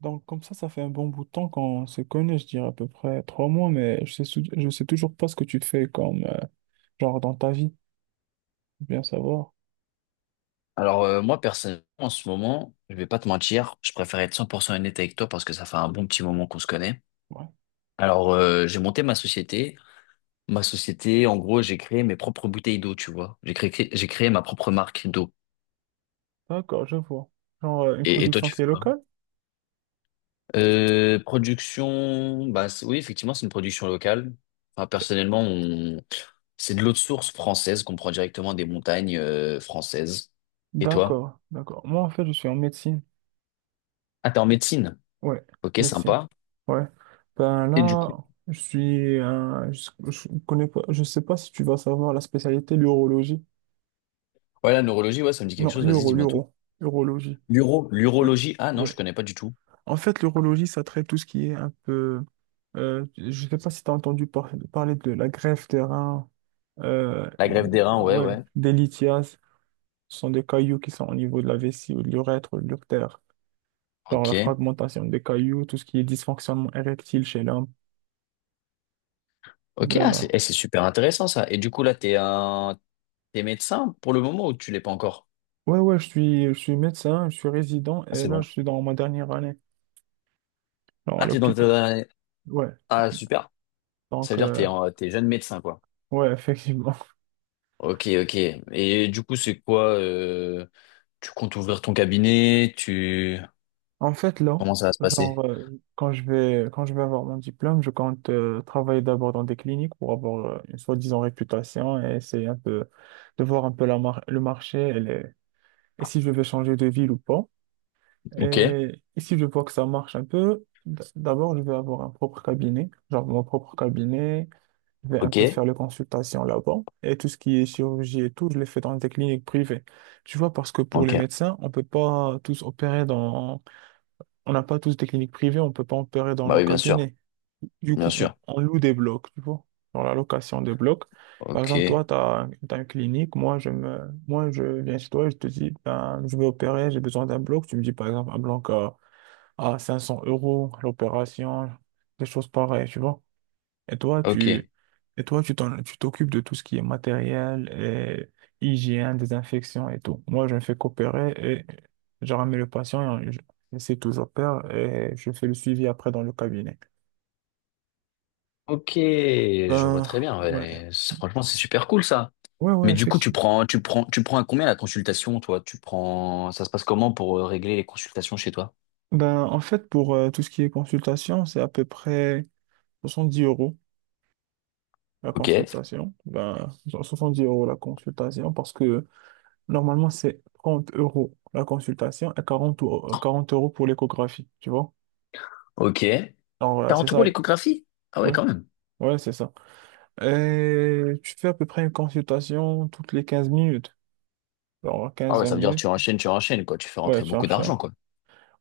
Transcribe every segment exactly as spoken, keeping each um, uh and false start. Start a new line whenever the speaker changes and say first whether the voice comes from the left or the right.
right: Donc comme ça, ça fait un bon bout de temps qu'on se connaît, je dirais à peu près trois mois, mais je sais, sou- je sais toujours pas ce que tu fais comme euh, genre dans ta vie, bien savoir.
left: Alors euh, moi personnellement en ce moment, je vais pas te mentir, je préfère être cent pour cent honnête avec toi parce que ça fait un bon petit moment qu'on se connaît.
right: Ouais.
left: Alors euh, j'ai monté ma société. Ma société, en gros, j'ai créé mes propres bouteilles d'eau, tu vois. J'ai créé, j'ai créé ma propre marque d'eau.
right: D'accord, je vois. Genre euh, une
left: Et, et toi,
right: production
left: tu
right: qui
left: fais
right: est
left: quoi?
right: locale?
left: Euh, production, bah c'est- oui, effectivement, c'est une production locale. Enfin, personnellement, on... c'est de l'eau de source française qu'on prend directement des montagnes euh, françaises. Et toi?
right: D'accord, d'accord. Moi en fait, je suis en médecine.
left: Ah, t'es en médecine.
right: Ouais,
left: Ok,
right: médecine.
left: sympa.
right: Ouais. Ben
left: Et du coup.
right: là, je suis un- je, je connais pas, je sais pas si tu vas savoir la spécialité l'urologie.
left: Ouais, la neurologie, ouais, ça me dit quelque
right: Non,
left: chose. Vas-y,
right: l'uro,
left: dis-moi tout.
right: l'uro, urologie.
left: L'uro,
right: Oui.
left: l'urologie. Ah non,
right: oui.
left: je connais pas du tout.
right: En fait, l'urologie, ça traite tout ce qui est un peu... euh, je ne sais pas si tu as entendu par- parler de la greffe des reins, euh,
left: La greffe
right: une-
left: des reins, ouais,
right: ouais,
left: ouais.
right: des lithiases. Ce sont des cailloux qui sont au niveau de la vessie ou de l'urètre ou de l'urtère. Genre la
left: Ok.
right: fragmentation des cailloux, tout ce qui est dysfonctionnement érectile chez l'homme.
left: Ok, ah,
right: Euh,
left: c'est eh, c'est super intéressant ça. Et du coup, là, t'es un... t'es médecin pour le moment ou tu l'es pas encore?
right: ouais, ouais, je suis, je suis médecin, je suis résident
left: Ah,
right: et
left: c'est
right: là,
left: bon.
right: je suis dans ma dernière année, genre à
left: Ah, t'es dans
right: l'hôpital.
left: ta-
right: Ouais,
left: Ah, super. Ça veut
right: donc,
left: dire que
right: euh,
left: t'es en... t'es jeune médecin, quoi.
right: ouais, effectivement.
left: Ok, ok. Et du coup, c'est quoi euh, tu comptes ouvrir ton cabinet? Tu...
right: En fait, là,
left: Comment ça va se passer?
right: genre, euh, quand je vais, quand je vais avoir mon diplôme, je compte euh, travailler d'abord dans des cliniques pour avoir euh, une soi-disant réputation et essayer un peu de voir un peu la mar- le marché et, les- et si je vais changer de ville ou pas.
left: Ok,
right: Et, et si je vois que ça marche un peu, d- d'abord, je vais avoir un propre cabinet, genre mon propre cabinet. Je vais un
left: ok,
right: peu faire les consultations là-bas. Et tout ce qui est chirurgie et tout, je le fais dans des cliniques privées. Tu vois, parce que pour les
left: ok.
right: médecins, on peut pas tous opérer dans on n'a pas tous des cliniques privées, on peut pas opérer dans
left: Bah
right: nos
left: oui, bien sûr,
right: cabinets. Du
left: bien
right: coup, on,
left: sûr.
right: on loue des blocs, tu vois, dans la location des blocs. Par
left: Ok,
right: exemple, toi, tu as, une clinique, moi, je me, moi, je viens chez toi et je te dis, ben, je vais opérer, j'ai besoin d'un bloc. Tu me dis, par exemple, un bloc à, à 500 euros, l'opération, des choses pareilles, tu vois. Et toi,
left: ok.
right: tu, et toi, tu t'en- tu t'occupes de tout ce qui est matériel, et hygiène, désinfection et tout. Moi, je ne fais qu'opérer et je ramène le patient et je- et c'est tout, j'opère et je fais le suivi après dans le cabinet.
left: Ok, je vois
right: Ben,
left: très bien.
right: ouais,
left: Ouais. C'est- Franchement, c'est super cool ça.
right: ouais, ouais,
left: Mais du coup, tu
right: effectivement.
left: prends, tu prends, tu prends à combien la consultation, toi? Tu prends, ça se passe comment pour euh, régler les consultations chez toi?
right: Ben, en fait, pour euh, tout ce qui est consultation, c'est à peu près soixante dix euros la
left: Ok,
right: consultation. Ben, genre dix euros la consultation parce que normalement, c'est trente euros la consultation et quarante ou- euh, quarante euros pour l'échographie, tu vois?
left: ok.
right: Alors voilà, c'est
left: quarante euros
right: ça.
left: l'échographie? Ah ouais,
right: Ouais,
left: quand même.
right: ouais, c'est ça. Euh, tu fais à peu près une consultation toutes les quinze minutes. Alors
left: Ah
right: quinze
left: ouais,
right: vingt
left: ça veut dire que
right: minutes.
left: tu enchaînes, tu enchaînes, quoi. Tu fais
right: Ouais,
left: rentrer
right: tu
left: beaucoup d'argent,
right: enchaînes.
left: quoi.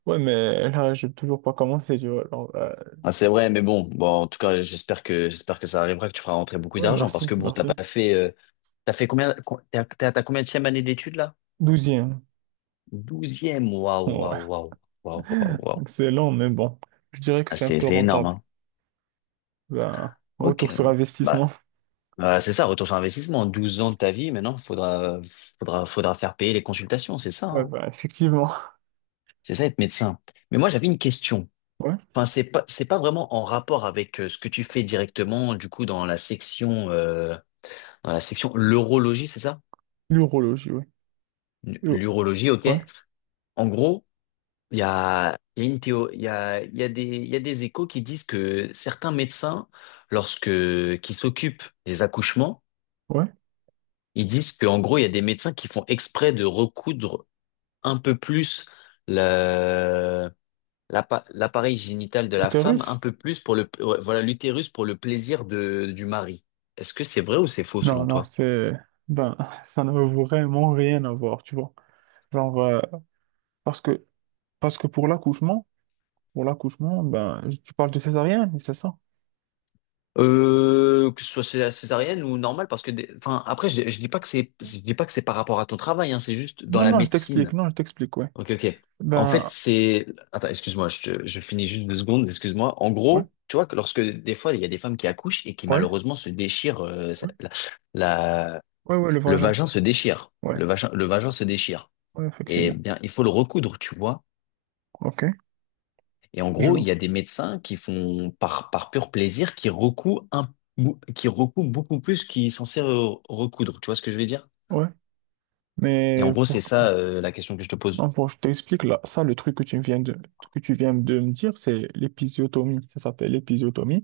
right: Ouais, mais là, je n'ai toujours pas commencé, tu vois. Alors, euh,
left: Ah, c'est vrai, mais bon, bon, en tout cas, j'espère que, j'espère que ça arrivera, que tu feras rentrer beaucoup
right: ouais,
left: d'argent, parce
right: merci,
left: que bon, t'as
right: merci.
left: pas fait, euh, t'as fait combien, co- t'as, t'as, t'as combien de année d'études là?
right: Douzième.
left: Douzième, waouh,
right: Ouais,
left: waouh, waouh, waouh, waouh, waouh.
right: excellent, mais bon. Je dirais que
left: Ah,
right: c'est un
left: c'est
right: peu
left: c'est énorme,
right: rentable.
left: hein.
right: Ben,
left: Ok.
right: retour sur
left: Bah,
right: investissement.
left: euh, c'est ça, retour sur investissement. Douze ans de ta vie, maintenant, faudra, faudra, faudra faire payer les consultations, c'est ça,
right: Ouais,
left: hein.
right: ben, effectivement.
left: C'est ça, être médecin. Mais moi, j'avais une question.
right: Ouais.
left: Enfin, c'est pas, c'est pas vraiment en rapport avec euh, ce que tu fais directement, du coup, dans la section, euh, dans la section l'urologie, c'est ça?
right: L'urologie, oui. Uro-
left: L'urologie, ok.
right: Ouais,
left: En gros, il y a, il y a une théo, il y a, il y a des, il y a des échos qui disent que certains médecins, lorsque, qui s'occupent des accouchements,
right: ouais.
left: ils disent qu'en gros, il y a des médecins qui font exprès de recoudre un peu plus la- l'appa- l'appareil génital de la femme,
right: L'utérus?
left: un peu plus pour le, ouais, voilà, l'utérus pour le plaisir de, du mari. Est-ce que c'est vrai ou c'est faux
right: Non,
left: selon
right: non,
left: toi?
right: c'est... Ben, ça ne veut vraiment rien à voir, tu vois. Genre, euh, parce que Parce que pour l'accouchement, pour l'accouchement, ben, je- tu parles de césarienne, oui, c'est ça?
left: Euh, que ce soit cé- césarienne ou normale, parce que, des- enfin, après, je, je dis pas que c'est, je dis pas que c'est par rapport à ton travail, hein, c'est juste dans
right: Non,
left: la
right: non, je t'explique,
left: médecine.
right: non, je t'explique, ouais.
left: Ok, ok. En fait,
right: Ben,
left: c'est... Attends, excuse-moi, je, te- je finis juste deux secondes, excuse-moi. En
right: ouais,
left: gros, tu vois, que lorsque des fois, il y a des femmes qui accouchent et qui
right: ouais,
left: malheureusement se déchirent, euh, ça-
right: ouais,
left: la, la-
right: ouais, ouais, le
left: le
right: vagin,
left: vagin se déchire,
right: ouais,
left: le vagin, le vagin se déchire.
right: ouais,
left: Et
right: effectivement.
left: bien, il faut le recoudre, tu vois.
right: Ok,
left: Et en
right: je
left: gros, il
right: vois,
left: y a des médecins qui font, par, par pur plaisir, qui recouent un, bou- qui recouent beaucoup plus qu'ils sont censés re- recoudre, tu vois ce que je veux dire?
right: ouais.
left: Et
right: Mais
left: en gros, c'est
right: pour,
left: ça, euh, la question que je te pose.
right: non, pour, je t'explique, là, ça, le truc que tu viens de, que tu viens de me dire, c'est l'épisiotomie, ça s'appelle l'épisiotomie.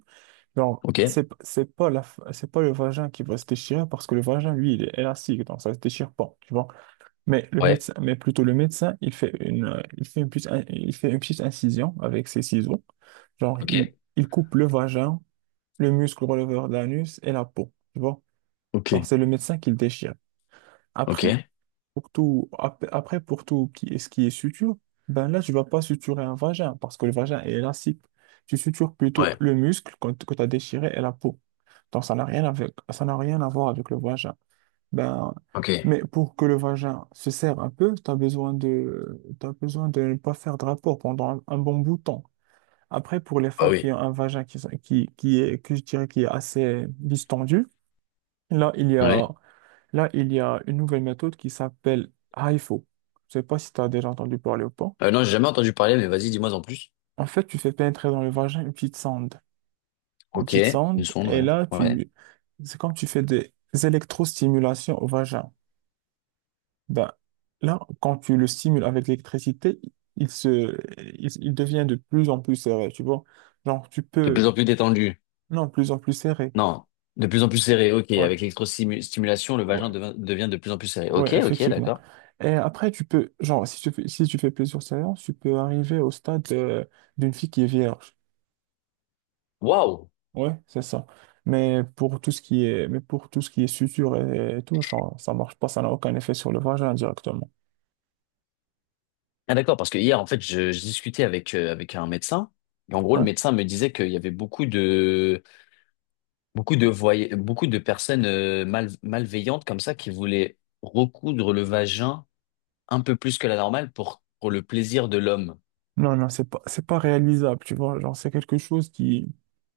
right: Genre,
left: Ok?
right: c'est, c'est pas la, c'est pas le vagin qui va se déchirer parce que le vagin, lui, il est élastique, donc ça se déchire pas, tu vois. Mais le
left: Ouais.
right: médecin, mais plutôt le médecin, il fait une, euh, il fait une petite, in- il fait une petite incision avec ses ciseaux. Genre, il,
left: Ok.
right: il coupe le vagin, le muscle releveur de l'anus et la peau. Tu vois?
left: Ok.
right: Alors, c'est le médecin qui le déchire. Après,
left: Ok.
right: pour tout, ap- après, pour tout qui, ce qui est suture, ben là, tu vas pas suturer un vagin parce que le vagin est élastique. Tu sutures plutôt
left: Ouais.
right: le muscle quand- que tu as déchiré et la peau. Donc, ça n'a rien avec, ça n'a rien à voir avec le vagin. Ben,
left: Ok.
right: mais pour que le vagin se serre un peu, tu as besoin de, t'as besoin de ne pas faire de rapport pendant un, un bon bout de temps. Après, pour les
left: Ah
right: femmes qui
left: oui.
right: ont un vagin qui, sont- qui, qui est, que je dirais qui est assez distendu, là, il y a,
left: Ouais.
right: là, il y a une nouvelle méthode qui s'appelle HIFO. Je sais pas si tu as déjà entendu parler ou pas.
left: Euh, non, j'ai jamais entendu parler, mais vas-y, dis-moi en plus.
right: En fait, tu fais pénétrer dans le vagin une petite sonde. Une
left: Ok,
right: petite
left: une
right: sonde,
left: sonde,
right: et
left: ouais.
right: là,
left: Ouais.
right: tu, c'est comme tu fais des électrostimulations au vagin. Ben, là, quand tu le stimules avec l'électricité, il se, il, il devient de plus en plus serré, tu vois. Genre, tu
left: De
right: peux,
left: plus en plus détendu.
right: non, de plus en plus serré.
left: Non, de plus en plus serré. Ok,
right: Ouais,
left: avec l'électrostimulation, le vagin
right: ouais,
left: devin- devient de plus en plus serré. Ok,
right: ouais,
left: ok,
right: effectivement.
left: d'accord.
right: Et après, tu peux, genre, si tu fais, si tu fais plusieurs séances, tu peux arriver au stade euh, d'une fille qui est vierge.
left: Waouh.
right: Ouais, c'est ça. Mais pour tout ce qui est, mais pour tout ce qui est suture et, et tout, genre, ça marche pas, ça n'a aucun effet sur le vagin directement.
left: Ah d'accord, parce que hier, en fait, je, je discutais avec euh, avec un médecin. Et en gros, le
right: Ouais.
left: médecin me disait qu'il y avait beaucoup de beaucoup de voy- beaucoup de personnes euh, mal- malveillantes comme ça qui voulaient recoudre le vagin un peu plus que la normale pour pour le plaisir de l'homme.
right: Non, non, c'est pas, c'est pas réalisable, tu vois. Genre, c'est quelque chose qui,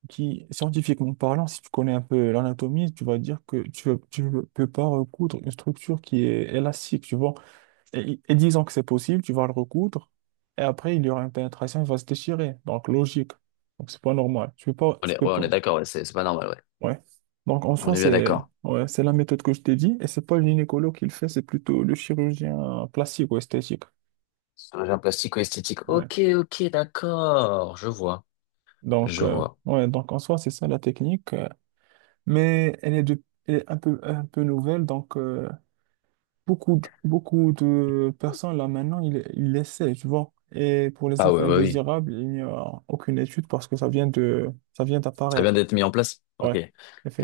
right: qui, scientifiquement parlant, si tu connais un peu l'anatomie, tu vas dire que tu, tu ne peux pas recoudre une structure qui est élastique, tu vois. Et, et disons que c'est possible, tu vas le recoudre, et après, il y aura une pénétration, il va se déchirer. Donc, logique. Donc, c'est pas normal. Tu peux pas,
left: On
right: tu
left: est, ouais,
right: peux
left: on est
right: pas.
left: d'accord, ouais, c'est c'est pas normal, ouais.
right: Ouais. Donc, en
left: On
right: soi,
left: est bien
right: c'est,
left: d'accord.
right: ouais, c'est la méthode que je t'ai dit, et c'est pas le gynécologue qui le fait, c'est plutôt le chirurgien plastique ou esthétique.
left: Chirurgien plastique ou esthétique.
right: Ouais.
left: Ok, ok, d'accord. Je vois,
right: Donc,
left: je
right: euh,
left: vois.
right: ouais, donc en soi, c'est ça la technique. euh, mais elle est, de, elle est un peu, un peu nouvelle, donc euh, beaucoup, de- beaucoup de personnes là maintenant, ils, ils l'essaient, tu vois. Et pour les
left: Ah ouais,
right: effets
left: bah oui.
right: indésirables, il n'y a aucune étude parce que ça vient de, ça vient
left: Ça vient
right: d'apparaître.
left: d'être mis en place. Ok.
right: Ouais,
left: Ça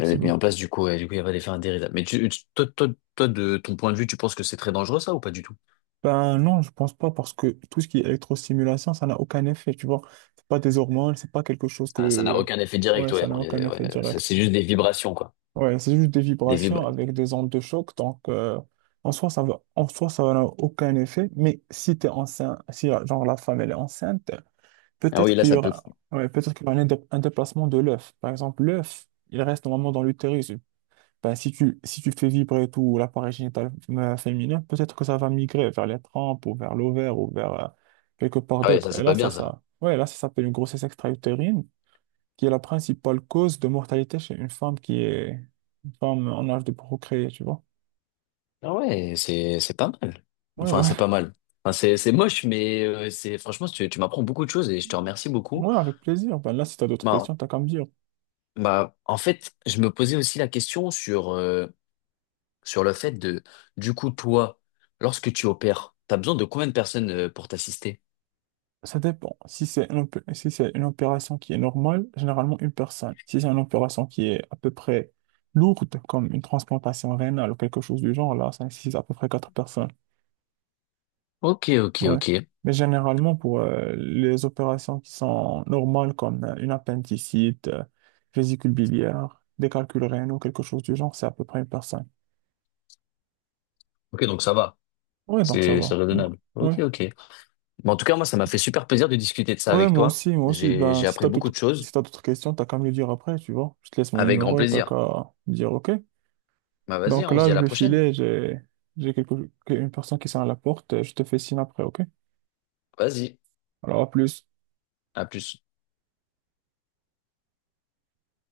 left: vient d'être mis en place, du coup, et du coup, il va aller faire un dérive. Mais tu, tu- toi, toi, toi, de ton point de vue, tu penses que c'est très dangereux, ça, ou pas du tout?
right: Ben non, je pense pas parce que tout ce qui est électrostimulation, ça n'a aucun effet, tu vois. C'est pas des hormones, c'est pas quelque chose
left: Ah, ça n'a
right: que...
left: aucun effet
right: Ouais,
left: direct, ouais.
right: ça n'a
left: On
right: aucun
left: est-
right: effet
left: ouais. Ça,
right: direct.
left: c'est juste des vibrations, quoi.
right: Ouais, c'est juste des
left: Des
right: vibrations
left: vibra-
right: avec des ondes de choc. Donc, euh, en soi, ça va, en soi, ça n'a aucun effet. Mais si t'es enceinte, si la- genre la femme elle est enceinte,
left: Ah oui,
right: peut-être
left: là,
right: qu'il y
left: ça peut.
right: aura, ouais, peut-être qu'il y aura un, dé- un déplacement de l'œuf. Par exemple, l'œuf, il reste normalement dans l'utérus. Ben, si tu, si tu fais vibrer tout l'appareil génital euh, féminin, peut-être que ça va migrer vers les trompes ou vers l'ovaire ou vers euh, quelque part
left: Ah ouais, ça,
right: d'autre. Et
left: c'est pas
right: là, ça,
left: bien, ça.
right: ça, ouais, là, ça s'appelle une grossesse extra-utérine qui est la principale cause de mortalité chez une femme qui est une femme en âge de procréer, tu vois.
left: Ah ouais, c'est, c'est pas mal.
right: Ouais,
left: Enfin,
right: ouais,
left: c'est pas mal. Enfin, c'est, c'est moche, mais euh, c'est, franchement, tu, tu m'apprends beaucoup de choses et je te remercie beaucoup.
right: ouais, avec plaisir. Ben là, si tu as d'autres
left: Bah,
right: questions, t'as qu'à me dire.
left: bah, en fait, je me posais aussi la question sur, euh, sur le fait de, du coup, toi, lorsque tu opères, t'as besoin de combien de personnes euh, pour t'assister?
right: Ça dépend. Si c'est une, opé- si c'est une opération qui est normale, généralement une personne. Si c'est une opération qui est à peu près lourde, comme une transplantation rénale ou quelque chose du genre, là, ça nécessite à peu près quatre personnes.
left: Ok, ok,
right: Ouais.
left: ok.
right: Mais généralement, pour euh, les opérations qui sont normales, comme euh, une appendicite, euh, vésicule biliaire, des calculs rénaux, quelque chose du genre, c'est à peu près une personne.
left: Ok, donc ça va.
right: Ouais, donc ça
left: C'est, c'est
right: va. Ouais.
left: raisonnable. Ok,
right: Ouais,
left: ok. Mais en tout cas, moi, ça m'a fait super plaisir de discuter de ça
right: ouais,
left: avec
right: moi
left: toi.
right: aussi, moi aussi.
left: J'ai,
right: Ben,
left: j'ai
right: si
left: appris
right: t'as
left: beaucoup
right: d'autres,
left: de choses.
right: si t'as d'autres questions, t'as qu'à me le dire après, tu vois. Je te laisse mon
left: Avec grand
right: numéro, t'as
left: plaisir.
right: qu'à me dire OK.
left: Bah, vas-y,
right: Donc
left: hein, on se
right: là,
left: dit à
right: je
left: la
right: vais
left: prochaine.
right: filer, j'ai, j'ai quelque, une personne qui sonne à la porte, je te fais signe après, OK?
left: Vas-y.
right: Alors, à plus.
left: À plus.